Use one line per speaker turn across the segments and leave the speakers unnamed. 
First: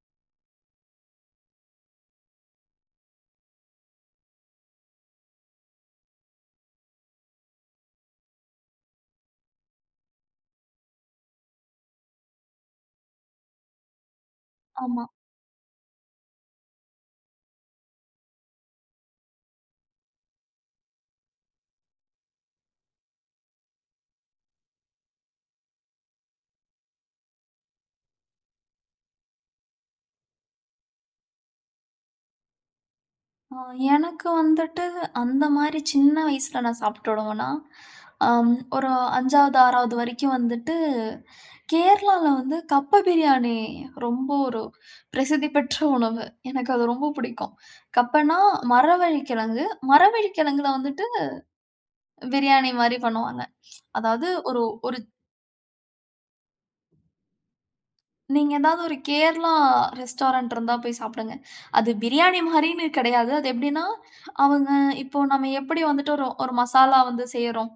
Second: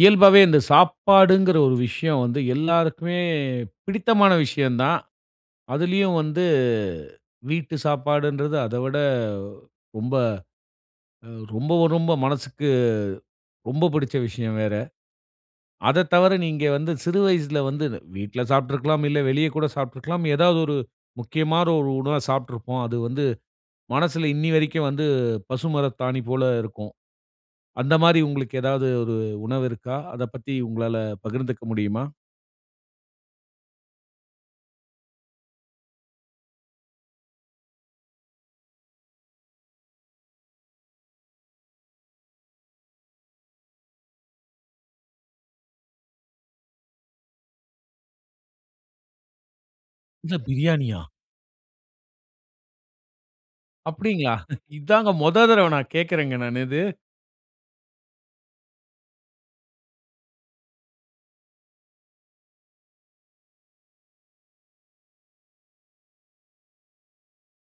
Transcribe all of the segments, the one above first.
இயல்பாவே இந்த சாப்பாடுங்கிற ஒரு விஷயம் வந்து எல்லாருக்குமே பிடித்தமான விஷயம் தான். அதிலியும் வந்து வீட்டு சாப்பாடுன்றது அத விட ரொம்ப, அ ரொம்ப, ரொம்ப மனசுக்கு ரொம்ப புடிச்ச விஷயம் வேற.
ஆமா.
அதத் தவிர, நீங்க வந்து சிறு வயசுல வந்து வீட்ல சாப்ட்ருக்கலாம் இல்ல வெளிய கூட சாப்ட்ருக்கலாம். ஏதாவது ஒரு முக்கியமான ஒரு உணவா சாப்ட்ருப்போம். அது வந்து மனசுல இன்னி வரைக்கும் வந்து பசுமரத்தாணி போல இருக்கும். அந்த மாரி உங்களுக்கு ஏதாது ஒரு உணவு இருக்கா? அத பத்தி உங்களால பகிர்ந்துக்க முடியுமா?
ஆ. எனக்கு வந்துட்டு அந்த மாரி சின்ன வயசுல நான் சாப்ட்ட உணவுனா, அம் ஒரு 5வது, 6வது வரைக்கும் வந்துட்டு கேரளால வந்து கப்ப பிரியாணி ரொம்ப ஒரு பிரசித்தி பெற்ற உணவு. எனக்கு அது ரொம்ப புடிக்கும். கப்பனா மரவள்ளிக்கிழங்கு.
என்ன
மரவள்ளிக்கிழங்குல
பிரியாணியா?
வந்துட்டு பிரியாணி மாதிரி பண்ணுவாங்க. அதாவது
அப்டிங்களா?
ஒரு ஒரு
இதாங்க முதல் தடவ நான் கேட்கறேங்க நானு இது.
நீங்க ஏதாவது ஒரு கேரளா ரெஸ்டாரண்ட் இருந்தா போய் சாப்டுங்க. அது பிரியாணி மாரின்னு கிடையாது. அது எப்டினா, அவங்க இப்போ நம்ம எப்படி வந்துட்டு ஒரு, ஒரு மசாலா வந்து செய்யறோம்.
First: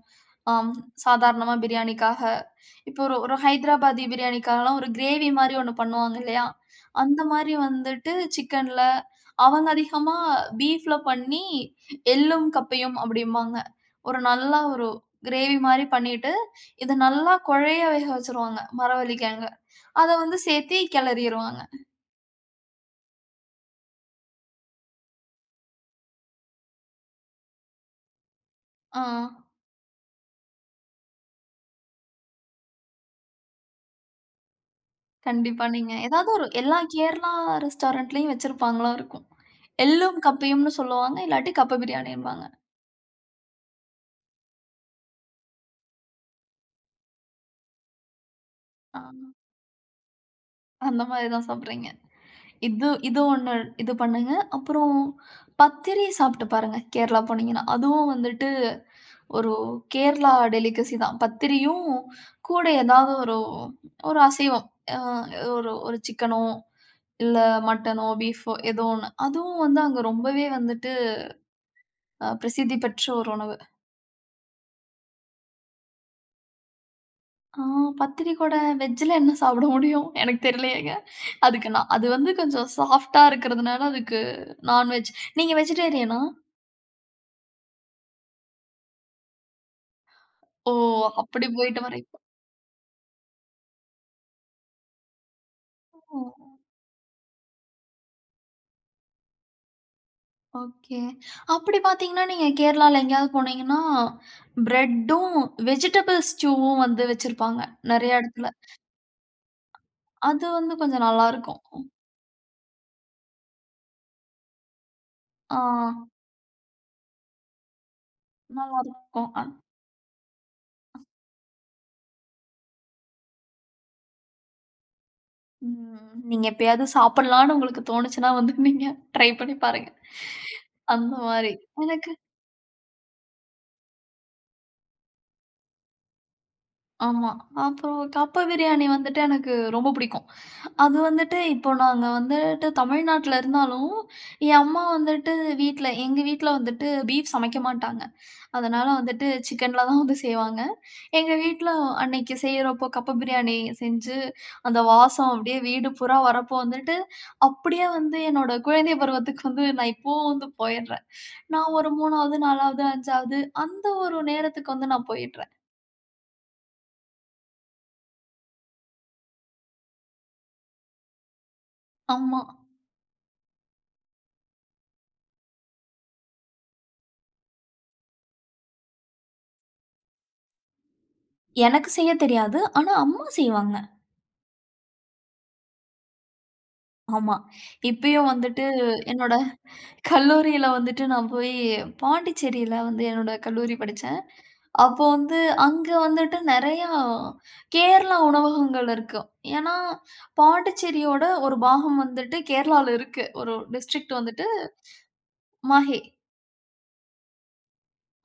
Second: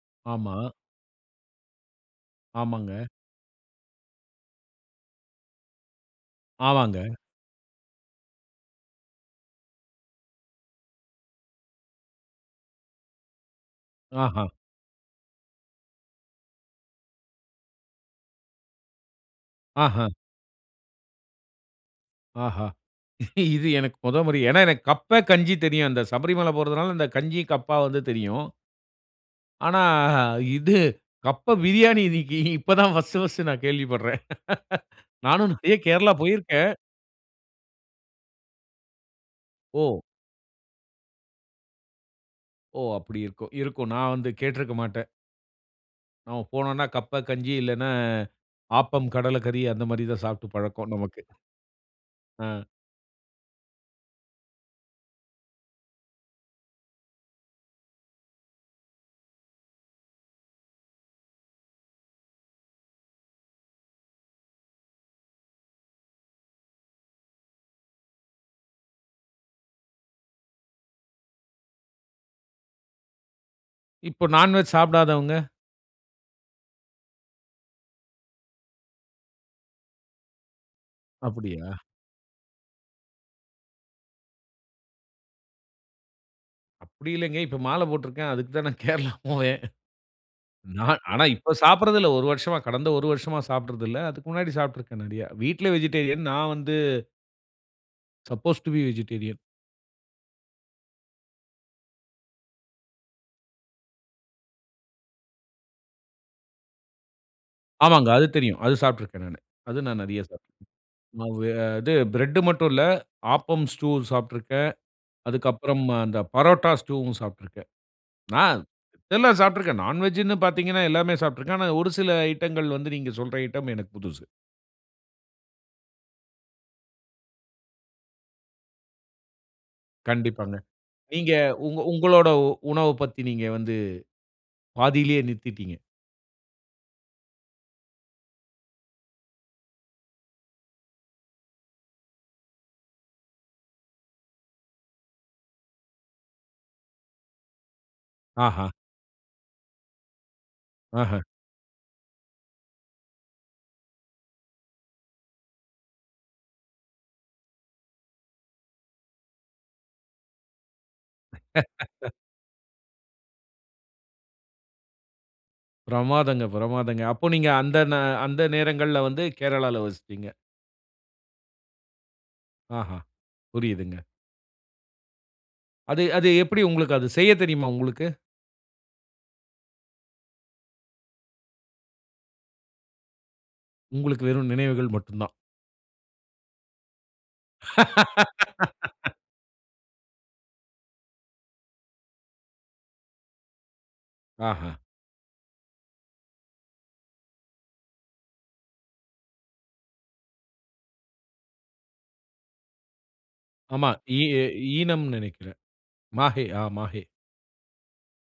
அம்.
ஆமா.
சாதாரணமா பிரியாணிக்காக. இப்போ
ஆமாங்க.
ஒரு ஒரு ஹைதராபாத்தி பிரியாணிக்காக எல்லாம், ஒரு கிரேவி மாரி ஒண்ணு பண்ணுவாங்க, இல்லையா!
ஆமாங்க.
அந்த மாரி வந்துட்டு சிக்கன்ல. அவங்க அதிகமா பீஃப்ல பண்ணி எள்ளும், கப்பையும் அப்டின்பாங்க. ஒரு நல்ல
ஆஹம்!
ஒரு கிரேவி மாரி பண்ணிட்டு இத நல்லா குழையா வேக வச்சிருவாங்க மரவள்ளிகிழங்க. அத
ஆஹம்!
வந்து சேர்த்தே கிளறிருவாங்க.
ஆஹா. இது எனக்கு முத முறை. ஏனா, எனக்கு கப்பே, கஞ்சி தெரியும். அந்த சபரிமல போறதனால அந்த கஞ்சி, கப்பா வந்து தெரியும்.
ஆ.
ஆனா, இது கப்ப பிரியாணி. இன்னிக்கு இப்போ தான் பர்ஸ்ட் பர்ஸ்ட் நான் கேள்விப்பட்றேன். நானும்
கண்டிப்பா.
நிறைய
நீங்க
கேரளா
ஏதாது ஒரு
போயிருக்கேன்.
எல்லா கேரளா ரெஸ்டாரண்ட்ல்யும் வச்சிருப்பாங்களா இருக்கும்.
ஓ!
எள்ளும் கப்பையும்னு சொல்வாங்க. இல்லாட்டி கப்ப பிரியாணின்பாங்க.
ஓ! அப்டி இருக்கும். இருக்கும் நான் வந்து கேட்ருக்க மாட்டன். அங்க போனோம்னா கப்ப, கஞ்சி. இல்லனா அ
ஆ.
ஆப்பம், கடலை கறி. அந்த மாரி தான் சாப்ட்டு பழக்கம்
அந்த
நமக்கு.
மாரி தான் சாப்பட்றீங்க.
அ.
இது இது ஒண்ணு இது பண்ணுங்க. அப்புறம் பத்திரி சாப்ட்டு பாருங்க, கேரளா போனீங்கன்னா. அதுவும் வந்துட்டு ஒரு கேரளா டெலிகசி தான். பத்திரியும் கூட ஏதாவது ஒரு ஒரு அசைவம். அ ஒரு ஒரு சிக்கனோ இல்ல மட்டனோ, பீஃப்போ ஏதோ ஒண்ணு. அதுவும் வந்து அங்க ரொம்பவே வந்துட்டு அ பிரசித்தி பெற்ற ஒரு உணவு.
இப்போ நான் வெஜ் சாப்டாதவங்க?
ஆ. பத்திரிகூட வெஜ்ஜுல என்ன சாப்ட முடியும். எனக்குத் தெரிலயேங்க. அதுக்கு
அப்படியா?
நா அது வந்து கொஞ்சம் சாஃப்ட்டா இருக்கறதனால, அதுக்கு நான் வெஜ். நீங்க வெஜிடேரியனா?
அப்டி இல்லங்க, இப்ப மாலை போட்ருக்கேன். அதுக்கு தான் நான் கேரளா போவேன்.
ஓ!
நான் ஆனா,
அப்டி
இப்ப
போயிட்டு
சாப்ட்றது
வர்றீங்க.
இல்ல. 1 வருஷமா, கடந்த 1 வருஷமா சாப்ட்றது இல்ல. அதுக்கு முன்னாடி சாப்பிட்ருக்கேன் நெறயா. வீட்ல
ஓ.
வெஜிடேரியன். நான் வந்து suppose to be vegetarian.
Okay. அப்டி பார்த்தீங்கன்னா நீங்க கேரளால எங்கேயாவது போனீங்கன்னா, பிரெட்டும், வெஜிடபிள்ஸ் வ்வும் வந்து வச்சிருப்பாங்க.
ஆமாங்க.
நெறையா
அது
எடத்துல.
தெரியும். அது சாப்ட்ருக்றேன் நானு. அது நான் நெறைய
அது
சாப்பிட்ருக்கேன்.
வந்து கொஞ்சம் நல்லா
ம வ
இருக்கும்.
இது பிரெட் மட்டும் இல்ல ஆப்பம் ஸ்டூ சாப்ட்ருக்கேன். அதுக்கப்புறம்
ஆ.
அந்த பரோட்டா ஸ்டூவும் சாப்ட்ருக்கேன். ஆ
நல்லா இருக்கும்.
எல்லாம் சாப்ட்ருக்கேன். நான் வெஜ்னு பார்த்தீங்கன்னா, எல்லாமே சாப்ட்ருக்கேன். ஆனா ஒரு சில ஐட்டங்கள் வந்து நீங்க சொல்ற ஐட்டம், எனக்கு புதுது.
ம் நீங்க எப்பயாவது சாப்டலாம்ன்னு உங்களுக்கு தோனுச்சசுன்னா வந்து நீங்க, ட்ரை பண்ணி பாருங்க.
கண்டிப்பாங்க.
அந்த
நீங்க
மாரி.
உங்க
எனக்கு
உங்களோட உணவ பத்தி நீங்க வந்து, பாதியிலயே நிறுத்தீட்டிங்க.
ஆமா அப்புறம் கப்ப பிரியாணி வந்துட்டு எனக்கு ரொம்ப புடிக்கும். அது வந்துட்டு இப்போ நாங்க வந்துட்டு தமிழ்நாட்ல இருந்தாலும், என் அம்மா வந்துட்டு வீட்ல, எங்க வீட்ல வந்துட்டு, பீஃப் சமைக்க மாட்டாங்க.
ஆஹா!
அதனால வந்துட்டு சிக்கன்ல தான் வந்து செய்வாங்க.
ஆஹ.
எங்க வீட்ல அன்னைக்கி செய்றப்போ, கப்ப பிரியாணி செஞ்சு அந்த வாசம் அப்டியே வீடு பூரா வர்றப்போ வந்துட்டு, அப்டியே வந்து என்னோட குழந்தை பருவத்துக்கு வந்து நான் இப்போவும் வந்து போயிட்றேன். நான் ஒரு 3வது, 4வது, 5வது அந்த ஒரு நேரத்துக்கு வந்து நான் போயிட்றேன்.
பிரமாதங்க பிரமாதங்க. அப்போ நீங்க அந்த நா அந்த நேரங்கள்ல வந்து கேரளால வசிப்பீங்க.
ஆமா.
ஆஹா. புரியுதுங்க. அது அது எப்படி உங்களுக்கு, அது செய்ய தெரியுமா உங்களுக்கு?
எனக்கு செய்ய தெரியாது. ஆனா அம்மா செய்வாங்க.
உங்களுக்கு வெறும் நினைவுகள் மட்டுந்தான்.
ஆமா. இப்பயும் வந்துட்டு என்னோட கல்லூரியில வந்துட்டு, நான் போயி பாண்டிச்சேரியில வந்து என்னோட கல்லூரி படிச்சேன்.
ஆஹ.
அப்போ வந்து அங்க வந்துட்டு நெறையா கேரளா உணவகங்கள் இருக்கு. ஏன்னா பாண்டிச்சேரியோட ஒரு பாகம் வந்துட்டு கேரளாவுல இருக்கு. ஒரு
ஆமா
டிஸ்ட்ரிக்ட்
ஈ எ
வந்துட்டு
ஈனம்னு நினைக்கிறேன்.
மாஹே.
மாஹே ஆ மாஹே.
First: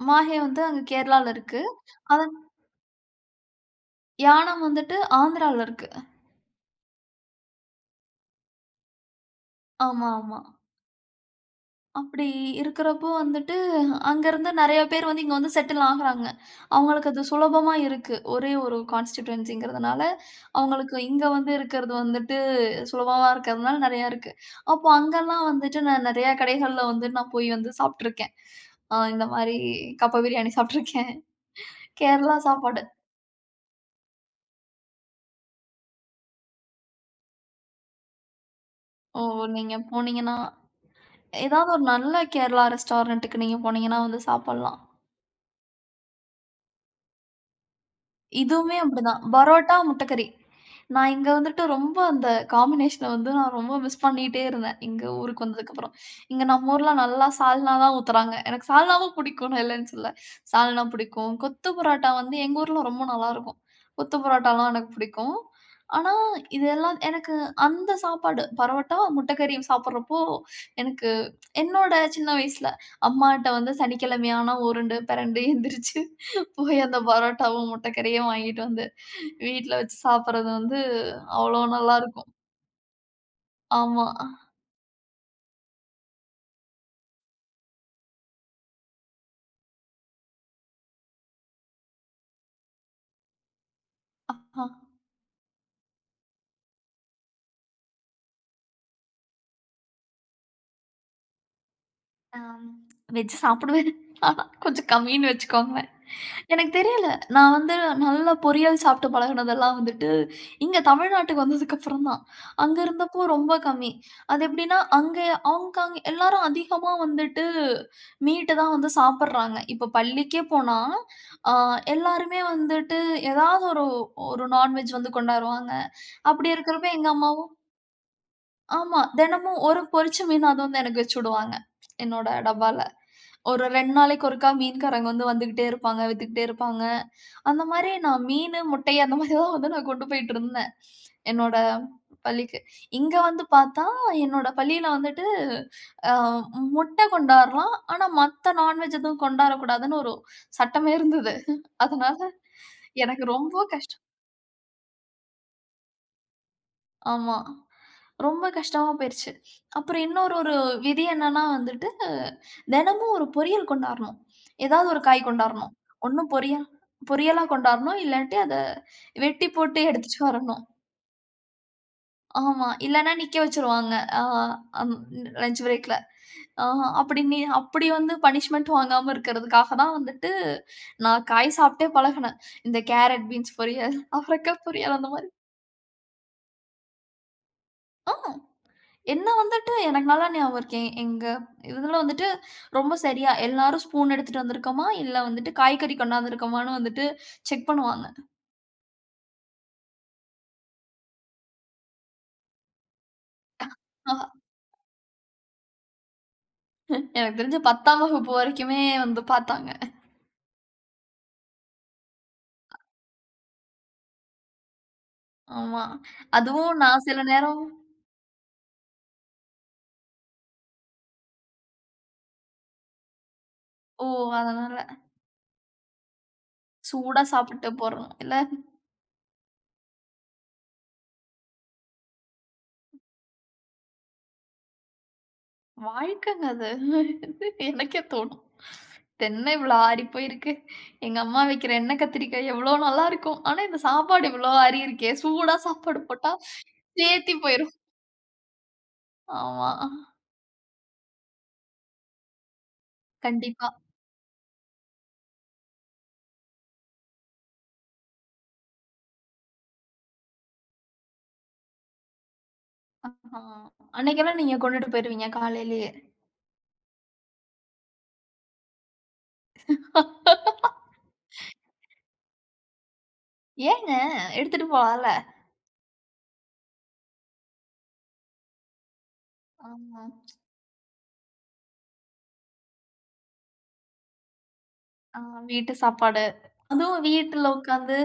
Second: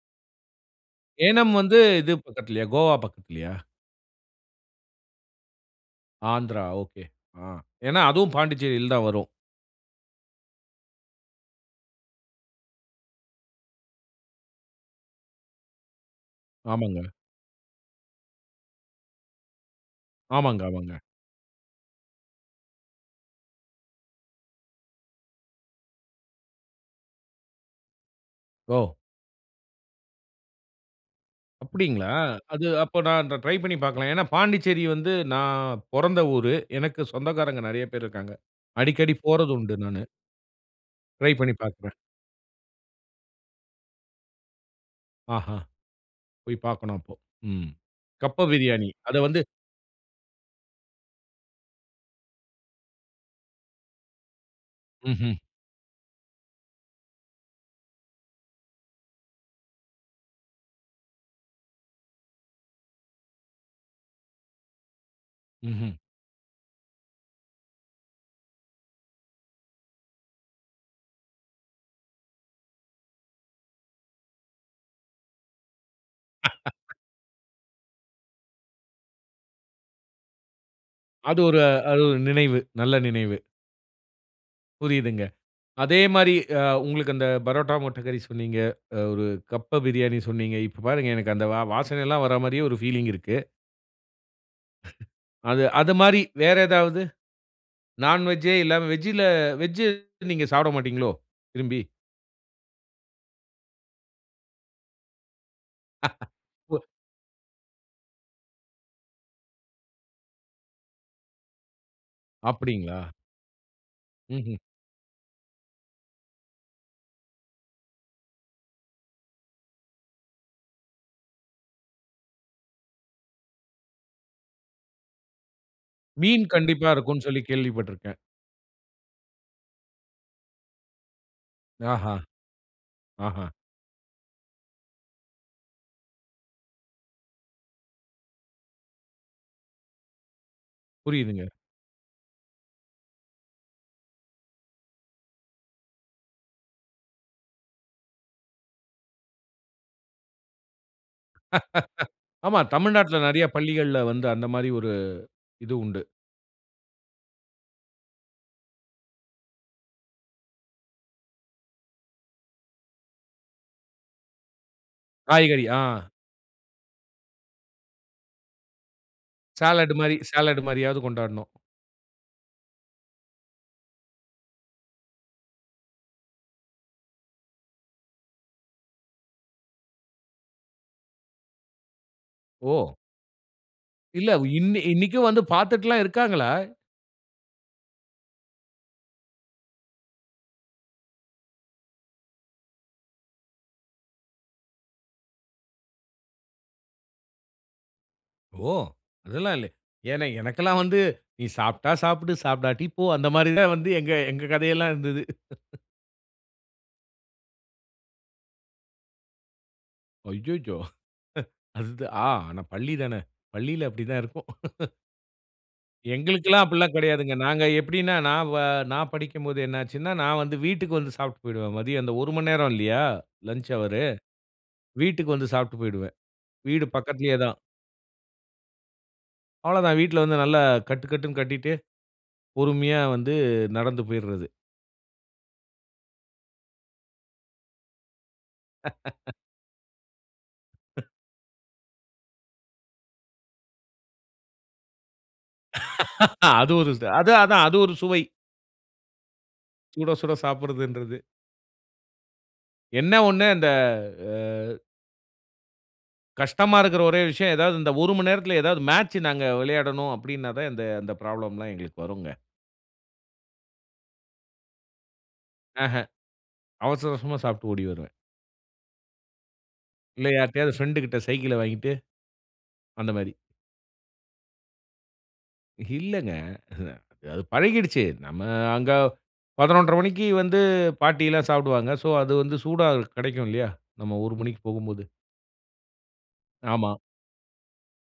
மாஹே வந்து அங்கு கேரளாவுல
ஏனம்
இருக்கு.
வந்து இது
அத
பக்கத்துலயா கோவா பக்கத்துலயா?
யாணம் வந்துவிட்டு, ஆந்திரால இருக்கு.
ஆந்திரா ஒகே. ஆ. ஏன்னா அதுவும் பாண்டிச்சேரில தான் வரும்.
ஆமா, ஆமா. அப்படி இருக்கிறப்போ வந்துட்டு, அங்கருந்து நிறைய பேர் வந்து இங்க வந்து செட்டில் ஆகுறாங்க
ஆமாங்க.
அவுங்களுக்கு அது சுலபமா இருக்கு. ஒரே 1 கான்ஸ்டிட்யென்சிங்கிறதுனால,
ஆமங்க,
அவங்களுக்கு
ஆமங்க.
இங்க வந்து இருக்கிறது வந்துட்டு, சுலபமாக இருக்கிறதுனால நிறையா இருக்கு. அப்போ அங்கலாம் வந்துட்டு நான் நிறையா கடைகள்ல வந்து நான் போயி வந்து சாப்ட்டுருக்கேன். அ
ஓ!
இந்த மாரி கப்ப பிரியாணி சாப்ட்டுருக்கேன்.
அப்படிங்களா?
கேரளா
அது
சாப்பாடு.
அப்போ நான் அந்த ட்ரை பண்ணி பாக்கலாம். ஏன்னா பாண்டிச்சேரி வந்து நான் பொறந்த ஊரு. எனக்கு சொந்தக்காரங்க நிறைய பேர் இருக்காங்க. அடிக்கடி
ஓ
போறது
நீங்க
உண்டு நானு.
போனீங்கன்னா,
ட்ரை பண்ணி
ஏதாவது ஒரு
பாக்குறேன்.
நல்ல கேரளா ரெஸ்டாரண்ட்டுக்கு நீங்க போனீங்கன்னா வந்து சாப்பிடலாம்.
ஆஹா. போய் பார்க்கணும் அப்போ. ம். கப்ப
இதுவுமே
பிரியாணி. அத
அப்டிதான்.
வந்து
பரோட்டா, முட்டக்கறி. நான் இங்க வந்துட்டு ரொம்ப அந்த காம்பினேஷன வந்து நான் ரொம்ப மிஸ் பண்ணிட்டே இருந்தேன். இங்க
ம்ஹ்ம்.
ஊருக்கு வந்ததுக்கப்புறம். இங்க நம்ம ஊர்ல நல்லா சால்னா தான் ஊத்தறாங்க. எனக்கு சால்னாவும் புடிக்கும். நான் இல்லன்னு சொல்லல. சால்னா புடிக்கும், கொத்து பரோட்டா வந்து எங்க ஊர்ல ரொம்ப நல்லாருக்கும். கொத்து பரோட்டாலாம் எனக்கு புடிக்கும்.
ம்ஹ்ம்.
ஆனா, இதெல்லாம் எனக்கு அந்த சாப்பாடு பரோட்டா, முட்டக்கறியும் சாப்பட்றப்போ எனக்கு என்னோட சின்ன வயசுல, அம்மாட்ட வந்து சனிக்கிழமையான உருண்டு பிரண்டு எந்திரிச்சு. போய் அந்த பரோட்டாவும், முட்டக்கறியும் வாங்கிட்டு வந்து வீட்ல வச்சு சாப்பட்றது வந்து
அது ஒரு
அவ்ளோ
அது ஒரு
நல்லாருக்கும்.
நினைவு. நல்ல நினைவு.
ஆமா.
புரியுதுங்க. அதே மாரி அ உங்களுக்கு அந்த பரோட்டா, முட்டைக்கறி சொன்னீங்க. அ ஒரு கப்ப பிரியாணி சொன்னீங்க. இப்போ பாருங்க எனக்கு அந்த வா வாசனை எல்லாம் வர மாரியே ஒரு பீலிங் இருக்கு.
அ, ஆ.
அது. அத மாரி வேற ஏதாவது? நான் வெஜ்ஜு இல்லாம வெஜ்ல வெஜ் நீங்க சாப்ட மாட்டீங்களோ, விரும்பி.
அம். வெஜ் சாப்டுவேன். கொஞ்சம் கம்மின்னு வச்சுக்கோங்க. எனக்கு
ஓ.
தெரியல நான் வந்து நல்லா பொரியல் சாப்ட்டு பழகினதெல்லாம் வந்துட்டு இங்க தமிழ்நாட்டுக்கு வந்ததுக்கப்புறந்தான். அங்க
அப்டிங்களா?
இருந்தப்போ ரொம்ப கம்மி. அது
ம்ஹ்ம்.
எப்டின்னா அங்க ஹாங்காங் எல்லாரும் அதிகமா வந்துட்டு மீட்டு தான் வந்து சாப்பட்றாங்க. இப்போ பள்ளிக்கே போனா, ஆ. எல்லாருமே வந்துட்டு ஏதாவது ஒரு ஒரு நான்வெஜ் வந்து கொண்டாருவாங்க.
மீன்
அப்படி இருக்கிறப்போ
கண்டிப்பா
எங்க
இருக்கும்னு சொல்லி
அம்மாவும்
கேள்விப்பட்ருக்கேன்.
ஆமா. தெனமும் 1 பொறிச்ச மீன் அது வந்து எனக்கு வச்சுவுடுவாங்க,
ஆஹா,
என்னோட டப்பால.
ஆஹா.
ஒரு 2 நாளைக்கு ஒருக்கா மீன்காரங்க வந்து வந்துக்கிட்டே இருப்பாங்க, வித்துக்கிட்டே இருப்பாங்க. அந்த மாரி நா மீனு, முட்டை அந்த மாரி தான் வந்து நா கொண்டு போயிட்டுருந்தேன்,
புரியுதுங்க.
என்னோட பள்ளிக்கு. இங்க வந்து பார்த்தா, என்னோட பள்ளியில வந்துட்டு அ முட்ட கொண்டாரலாம், ஆனா மத்த நான்வெஜ் எதுவும் கொண்டாரக்கூடாதுன்னு ஒரு சட்டமே இருந்தது. அதுனால,
ஆமா. தமிழ்நாட்டுல
எனக்கு
நெறைய
ரொம்போ கஷ்டம்
பள்ளிகள்ல வந்து அந்த மாரி ஒரு இது உண்டு.
ஆமா. ரொம்ப கஷ்டமா போயிருச்சு. அப்பறம் இன்னொரு ஒரு விதி என்னன்னா வந்துட்டு, தெனமும் 1 பொரியல் கொண்டாரணும். ஏதாவது 1 காய்
காய்கறி,
கொண்டாரணும்.
ஆ.
ஒண்ணு பொரியல் பொரியலா கொண்டாரணும், இல்லாட்டி அத வெட்டி போட்டு
சாலட்டு மாரி
எடுத்துட்டு வரணும்.
சாலட் மாரியாது கொண்டாரணும்.
ஆமா. இல்லன்னா நிக்க வச்சுருவாங்க. ஆ அம் லஞ்ச் பிரேக்ல. ஆ அப்படி நி அப்படி வந்து பனிஷ்மென்ட்டும் வாங்காம இருக்கறதுக்காக தான் வந்துட்டு, நா காய் சாப்பிட்டே பழகுனேன். இந்த
ஓ!
கேரட் பீன்ஸ் பொரியல்,
இல்ல,
அவரக்கா
இன்
பொரியல் அந்த
இன்னைக்கும்
மாரி.
வந்து பார்த்துட்டுல்லாம் இருக்காங்களா?
ஆ. என்ன வந்துட்டு எனக்கு நல்லா ஞாபகம் இருக்கு. எ எங்க இதுல வந்துட்டு, ரொம்ப சரியா எல்லாரும் ஸ்பூன் எடுத்துட்டு வந்துருக்கமா, இல்ல வந்துட்டு காய்கறி கொண்டாந்து இருக்கமான்னு வந்துட்டு செக் பண்ணுவாங்க.
ஓ! அதெல்லாம் இல்லை. ஏன்னா, எனக்கெல்லாம் வந்து, "நீ சாப்ட்டா சாப்டு, சாப்டாட்டி போ!" அந்த மாரி தான் வந்து
ஆ.
எங்க எங்க கதையெல்லாம் இருந்தது.
எனக்கு தெரிஞ்சு 10ஆம் வகுப்பு வரைக்குமே வந்து பாத்தாங்க.
அய்யயோ! அ அது த ஆ ஆனா பள்ளிதானே. பள்ளில அப்டிதான் இருக்கும்.
ஆமா.
எங்களுக்கெல்லாம்
அதுவும்
அப்டில்லாம்
நான் சில
கிடையாதுங்க.
நேரம்
நாங்க எப்டின்னா நான் வ நான் படிக்கும்போது என்ன ஆச்சுன்னா, நான் வந்து வீட்டுக்கு வந்து சாப்ட்டு போய்டுவேன். மதியம் அந்த 1 மண்நேரம் இல்லையா லஞ்ச் ஹவரு.
ஓ! அதனால.
வீட்டுக்கு வந்து சாப்ட்டு போய்டுவேன். வீடு
சூடா
பக்கத்துலயே தான்.
சாப்பிட்டு போட்றோம் இல்ல!
அவ்வள தான். வீட்ல வந்து நல்லா கட்டு கட்டுன்னு கட்டிட்டு, பொறுமையா வந்து நடந்து போய்டுறது.
வாழ்க்கங்க அது, எனக்கே தோணும். இதென்ன இவ்ளோ ஆடி போயிருக்கு. எங்க அம்மா வைக்கிற எண்ணெ கத்திரிக்காய எவ்ளோ நல்லாருக்கும். ஆனா இந்த சாப்பாடு இவ்ளோ ஆறி இருக்கே சூடா சாப்பாடு போட்டா
அ அது ஒரு இது. அது
சேத்தி
அதான்
போய்ரும்.
அது ஒரு சுவை.
ஆமா.
சுட சுட சாப்பிடுறதுன்றது. என்ன ஒண்ணு
கண்டிப்பா.
அந்த அ கஷ்டமா இருக்கிற ஒரே விஷயம், ஏதாவது இந்த 1 மணி நேரத்ல ஏதாவது மேட்ச் நாங்க விளையாடணும் அப்படின்னா தான் இந்த இந்த ப்ராப்ளம்லாம் எங்களுக்கு வரும்ங்க.
ஆஹா. அன்னைக்கெல்லாம் நீங்க கொண்டுட்டு போய்டுவீங்க காலையிலயே.
ஆஹ. அவசர அவசரமா சாப்ட்டு ஓடி வருவேன். இல்ல யார்ட்டயாவது பிரெண்ட்டு கிட்ட சைக்கிள வாங்கிட்டு, அந்த மாரி
ஏங்க எடுத்துட்டு போலாம்ல?
இல்லங்க. அ அது பழகிடுச்சி. நம்ம அங்க 11:30
ஆமா.
மணிக்கு வந்து பாட்டிலாம் சாப்டுவாங்க. சோ, அது வந்து சூடா கிடைக்கும் இல்லையா நம்ம 1:00 மணிக்கு போகும்போது?
ஆ. வீட்டு சாப்பாடு.
ஆமா.
அதுவும் வீட்டுல உட்கார்ந்து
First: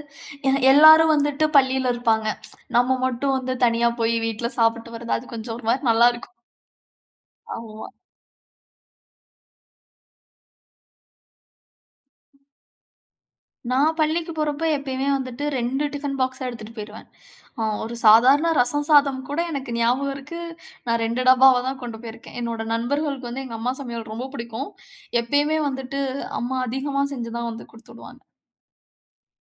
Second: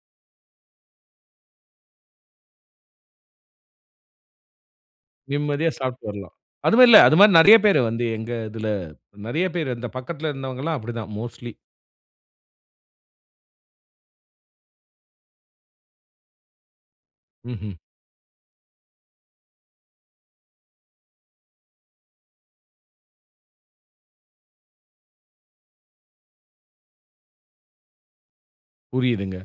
எ எல்லாரும் வந்துட்டு பள்ளியில இருப்பாங்க. நம்ம மட்டும் வந்து தனியா போய் வீட்ல சாப்ட்டு வர்றது. அது கொஞ்சம் ஒரு
நிம்மதியா
மாரி
சாப்ட்டு வரலாம்.
நல்லாருக்கும்.
அதுவு இல்ல. அது மாரி நிறைய பேர்
ஆமா.
வந்து எங்க இதுல நிறைய பேர் இந்த பக்கத்துல இருந்தவங்க எல்லாம் அப்டி தான் மோஸ்ட்லி.
நான் பள்ளிக்கு போறப்போ, எப்பயுமே வந்துட்டு 2 டிஃபன் பாக்ஸா எடுத்துட்டு போயிடுவன். அ
ம்ஹ்ம்.
ஒரு சாதாரண ரசம் சாதம் கூட எனக்கு ஞாபகம் இருக்கு. நான் 2 டப்பாவா தான் கொண்டு போயிருக்கேன். என்னோட நண்பர்களுக்கு வந்து எங்க அம்மா சமையல் ரொம்ப புடிக்கும். எப்பயுமே வந்துட்டு, அம்மா அதிகமா செஞ்சுதான் வந்து குடுத்து உடுவாங்க.
புரியுதுங்க.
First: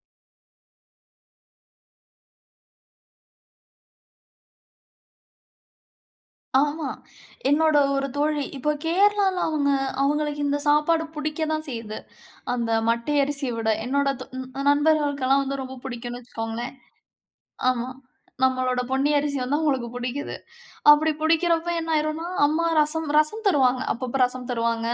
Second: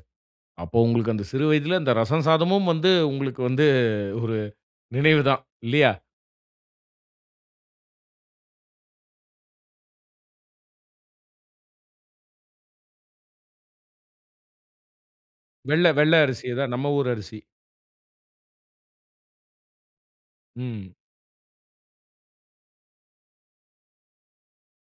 அப்போ உங்களுக்கு அந்த சிறு வயதுல அந்த ரசம் சாதமும் வந்து உங்களுக்கு வந்து ஒரு நினைவுதான் இல்லீயா?
ஆமா, என்னோட ஒரு தோழி இப்போ கேரளால அவங்க அவங்களுக்கு இந்த சாப்பாடு பிடிக்க தான் செய்யுது, அந்த மட்டை அரிசிய விட. என்னோட தோ நண்பர்களுக்கெல்லாம் வந்து ரொம்ப
வெள்ள வெள்ள
பிடிக்கும்னு
அரிசி தான்
வச்சுக்கோங்களேன்.
நம்ம ஊர் அரிசி.
ஆமா நம்மளோட பொன்னி அரிசி வந்து அவங்களுக்கு பிடிக்குது.
ம்.
அப்படி பிடிக்கிறப்போ என்ன ஆயிடும்னா, அம்மா ரசம் ரசம் தருவாங்க. அப்பப்போ ரசம் தருவாங்க.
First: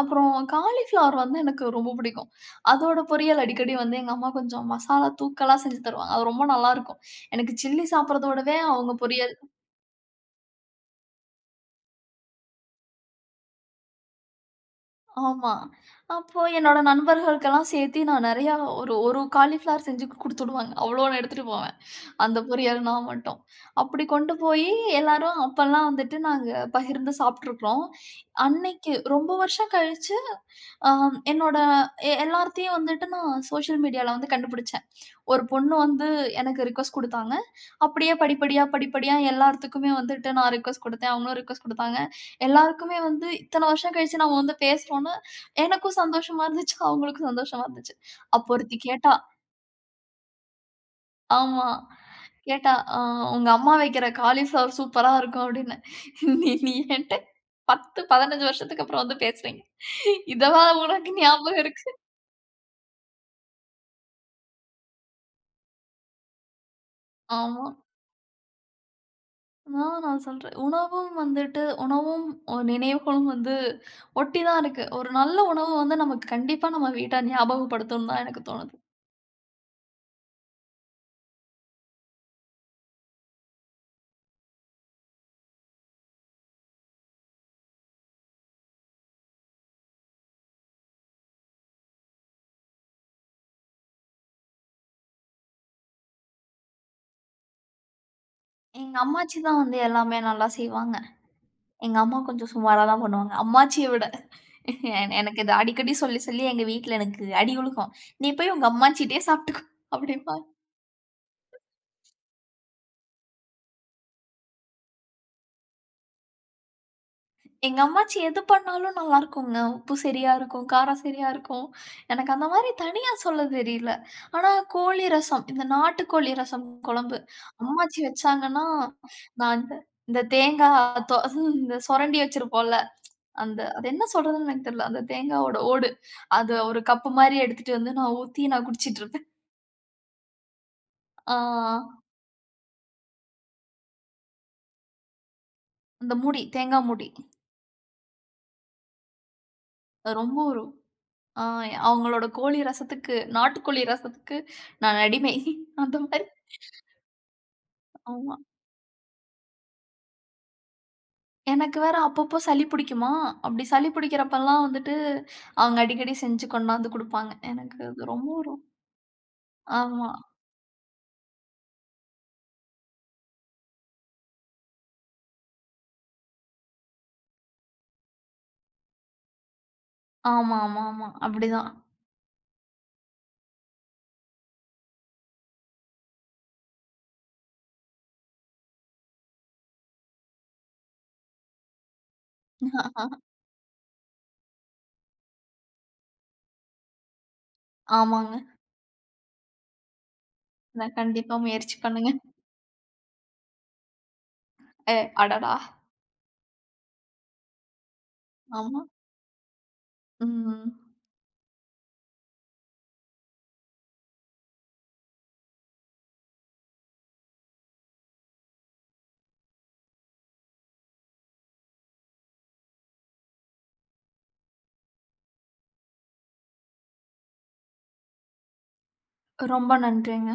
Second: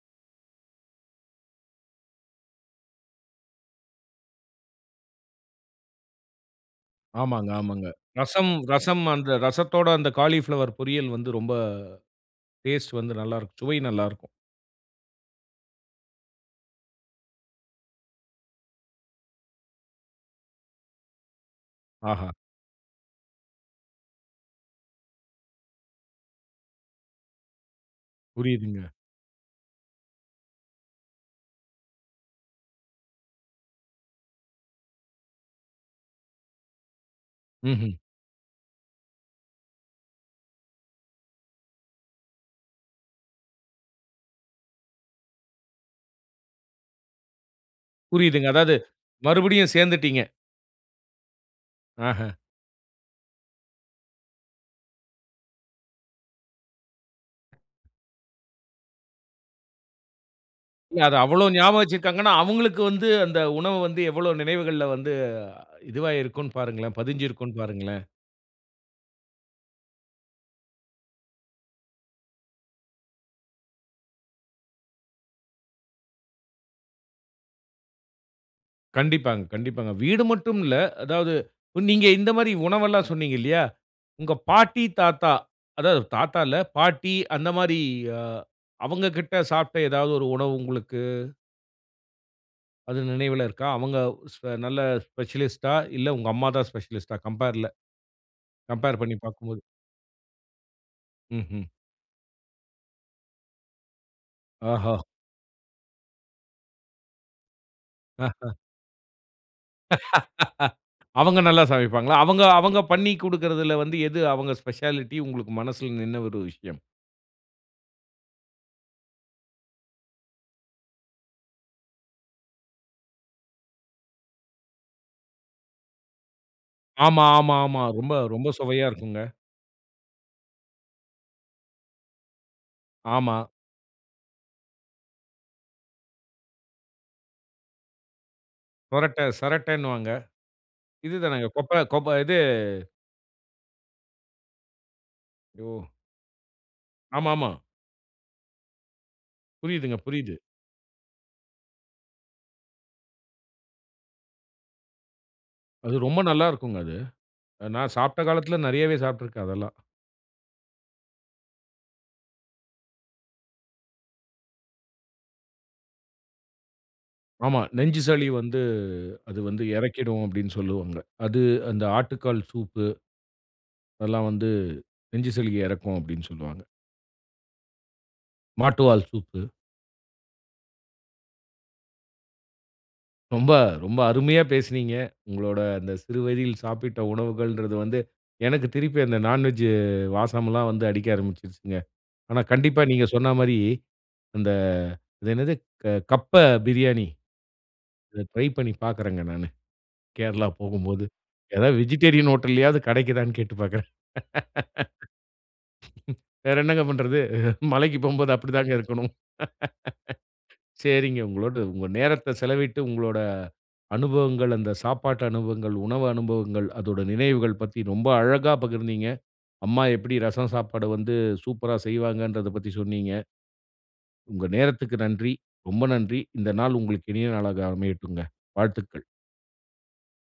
அப்புறம் காலிஃப்ளவர் வந்து எனக்கு ரொம்ப பிடிக்கும். அதோட பொரியல் அடிக்கடி வந்து எங்க அம்மா கொஞ்சம் மசாலா தூக்கலா செஞ்சு தருவாங்க. அது ரொம்ப நல்லாருக்கும்.
ஆமாங்க
எனக்கு சில்லி
ஆமாங்க. ரசம்
சாப்பிடுறதோடவே அவங்க
ரசம்
பொரியல்
அந்த ரசத்தோட அந்த காளிபிளவர் பொரியல் வந்து ரொம்ப டேஸ்ட் வந்து நல்லா இருக்கும். சுவை நல்லா இருக்கும்.
ஆமா. அப்போ என்னோட நண்பர்களுக்கு எல்லாம் சேர்த்து நான் நிறைய ஒரு ஒரு காளிபிளவர் செஞ்சு குடுத்து விடுவாங்க. அவ்வளவு எடுத்துட்டு போவேன்.
ஆஹா.
அந்த பொரியல் நான் மட்டும். அப்படி கொண்டு போய் எல்லாரும் அப்பெல்லாம் வந்துட்டு நாங்க பகிர்ந்து சாப்பிட்டு இருக்கோம்.
புரியுதுங்க.
அன்னைக்கு ரொம்ப வருஷம் கழிச்சு அ என்னோட எல்லார்த்துக்குமே வந்துட்டு நான் சோசியல் மீடியால வந்து கண்டுபிடிச்சேன். ஒரு பொண்ணு வந்து எனக்கு ரிக்வொஸ்ட் குடுத்தாங்க.
ம்ஹ்ம்.
அப்படியே படிப்படியா படிப்படியா எல்லார்த்துக்குமே வந்துட்டு நான் ரிக்வெஸ்ட் கொடுத்தேன். அவங்களும் ரிக்வெஸ்ட் குடுத்தாங்க. எல்லாருக்குமே வந்து இத்தனை வருஷம் கழிச்சு நாம வந்து பேசுறோம்ன்னு எனக்கும் சந்தோஷமா இருந்துச்சு. அவங்களுக்கும் சந்தோஷமா இருந்துச்சு.
புரியுதுங்க.
அப்போ
அதாவது
ஒருத்தி கேட்டா.
மறுபடியும் சேர்ந்துட்டீங்க.
ஆமா.
ஆஹா.
கேட்டா ஆ உங்க அம்மா வைக்கிற காளிபிளவர் சூப்பரா இருக்கும் அப்டின்னு. நீ நீ என்ட்ட 10 -15 வருஷத்துக்கு அப்புறம் வந்து பேசுறீங்க. இதுவா
இல்ல.
உனக்கு
அத அவ்வளோ
ஞாபகம்
ஞாபகம்
இருக்கு.
வச்சுருக்காங்கன்னா, அவங்களுக்கு வந்து அந்த உணவு வந்து எவ்வளோ நினைவுகள்ல வந்து இதுவா இருக்கும் பாருங்களேன், பதிஞ்சு இருக்கும்
ஆமா.
பாருங்களேன்.
நான் நான் சொல்றேன். உணவும் வந்துட்டு உணவும், அ நினைவுகளும் வந்து ஒட்டி தான் இருக்கு. ஒரு நல்ல உணவு வந்து நமக்கு கண்டிப்பா நம்ம வீட்டார் ஞாபகப்படுத்தணும்னு தான் எனக்கு தோணுது.
கண்டிப்பாங்க கண்டிப்பாங்க. வீடு மட்டும் இல்ல அதாவது, நீங்க இந்த மாரி உணவுல்லாம் சொன்னீங்க இல்லையா, உங்க பாட்டி, தாத்தா அதாவது தாத்தா இல்ல பாட்டி அந்த மாரி அ அவங்கக்கிட்ட சாப்பட்ட ஏதாவது ஒரு உணவு உங்களுக்கு அது நினைவுல இருக்கா? அவங்க ஸ்பெ நல்ல ஸ்பெஷலிஸ்ட்டா இல்ல உங்க அம்மா தான் ஸ்பெஷலிஸ்ட்டா கம்பேர்ல.
எங்க
கம்பேர் பண்ணி
அம்மாச்சி
பார்க்கும்போது.
தான் வந்து எல்லாமே நல்லா செய்வாங்க.
ம்ஹூம்.
எங்க அம்மா கொஞ்சம் சுமாரா தான் பண்ணுவாங்க அம்மாச்சியை விட
ஆஹா.
எனக்கு இத அடிக்கடி சொல்லி சொல்லி எங்க வீட்ல எனக்கு அடி உழுகும். நீ போய்
ஆஹ.
உங்க அம்மாச்சிட்டேயே சாப்பட்டுக்கோ அப்டின்பாங்க.
அவங்க நல்லா சமைப்பாங்களா? அவங்க அவங்க பண்ணி குடுக்கறதுல வந்து எது அவங்க ஸ்பெஷாலிட்டி உங்களுக்கு மனசுல நின்ன ஒரு விஷயம்.
எங்க அம்மாச்சி எது பண்ணாலும் நல்லா இருக்குங்க. உப்பு சரியா இருக்கும். காரம் சரியா இருக்கும். எனக்கு அந்த மாரி தனியா சொல்லத் தெரியல. ஆனா கோழி ரசம் இந்த நாட்டு கோழி ரசம் குழம்பு
ஆமா, ஆமா, ஆமா
அம்மாச்சி
ரொம்ப ரொம்ப
வச்சாங்கன்னா,
சுவையா இருக்குங்க.
நான் இந்த தேங்காய் தோ இந்த சுரண்டி வச்சிருப்போம்ல.
ஆமா.
அந்த அது என்ன சொல்றதுன்னு எனக்கு தெரியல. அந்த தேங்காயோட ஓடு. அத ஒரு கப் மாரி எடுத்துட்டு வந்து நான் ஊத்தி நான் குடிச்சிட்டு
சரட்டை
இருப்பேன்.
சரட்டைன்னுவாங்க. இது
ஆ.
தானே கோப்ற கோப் இது. யோ.
அந்த மூடி. தேங்காய் மூடி.
ஆமாமா. புரியுதுங்க.
அ
புரியுது.
ரொம்ப ஒரு அ அவங்களோட கோழி ரசத்துக்கு நாட்டு கோழி ரசத்துக்கு நான் அடிமை.
அது
அந்த
ரொம்ப
மாரி.
நல்லா இருக்குங்க அது. நான் சாப்பிட்ட
ஆமா.
காலத்தில நிறையவே சாப்பிட்டு இருக்கேன் அதெல்லாம்.
எனக்கு வேற அப்பப்ப சளி பிடிக்குமா, அப்படி சளி பிடிக்கிறப்பலாம் வந்துட்டு அவங்க அடிக்கடி செஞ்சு கொண்டு வந்து கொடுப்பாங்க.
ஆமா.
எனக்கு
நெஞ்சு
அது
சளி
ரொம்ப ரொ
வந்து அது வந்து
ஆமா.
இறக்கிடும் அப்படின்னு சொல்லுவாங்க. அது அந்த ஆட்டுக்கால் சூப்பு. அதெல்லாம் வந்து நெஞ்சு சளிய இறக்கும் அப்படின்னு சொல்லுவாங்க. மாட்டுவால் சூப்பு.
ஆமா, ஆமா, ஆமா அப்படிதான்.
ரொம்ப, ரொம்ப அருமையா பேசினீங்க. உங்களுடைய அந்த சிறு வயதில் சாப்பிட்ட உணவுகள்ங்கறது வந்து எனக்கு திருப்பி அந்த நான் வெஜ் வாசம்லாம் வந்து அடிக்க ஆரம்பிச்சுடுச்சுங்க. ஆனா, கண்டிப்பா நீங்க சொன்ன மாதிரி அந்த இது என்னது கப்ப பிரியாணி. இதை
ஆமாங்க.
ட்ரை பண்ணி பார்க்கிறேங்க நானு. கேரளா
நான்
போகும்போது
கண்டிப்பா முயற்சி
ஏதாவது
பண்ணுங்க.
வெஜிடேரியன் ஹோட்டல்லயாவது கிடைக்குதான்னு கேட்டு பார்க்கறேன்.
அ அடடா!
வேற என்னங்க பண்றது, மலைக்கு போகும்போது அப்படி தாங்க
ஆமா.
இருக்கணும்.
ம்ஹ்ம்.
சரிங்க உங்களோடு உங்க நேரத்த செலவிட்டு உங்களோட அனுபவங்கள், அந்த சாப்பாட்டு அனுபவங்கள், உணவு அனுபவங்கள் அதோட நினைவுகள் பத்தி ரொம்ப அழகா பகிர்ந்தீங்க. அம்மா எப்படி ரசம் சாப்பாடு வந்து சூப்பர்ரா செய்வாங்கங்கறதைப் பத்தி சொன்னீங்க. உங்க நேரத்துக்கு நன்றி. ரொம்ப நன்றி. இந்த நாள் உங்களுக்கு இனிய நாளா அமையட்டுங்க. வாழ்த்துகள்.
ரொம்ப நன்றிங்க.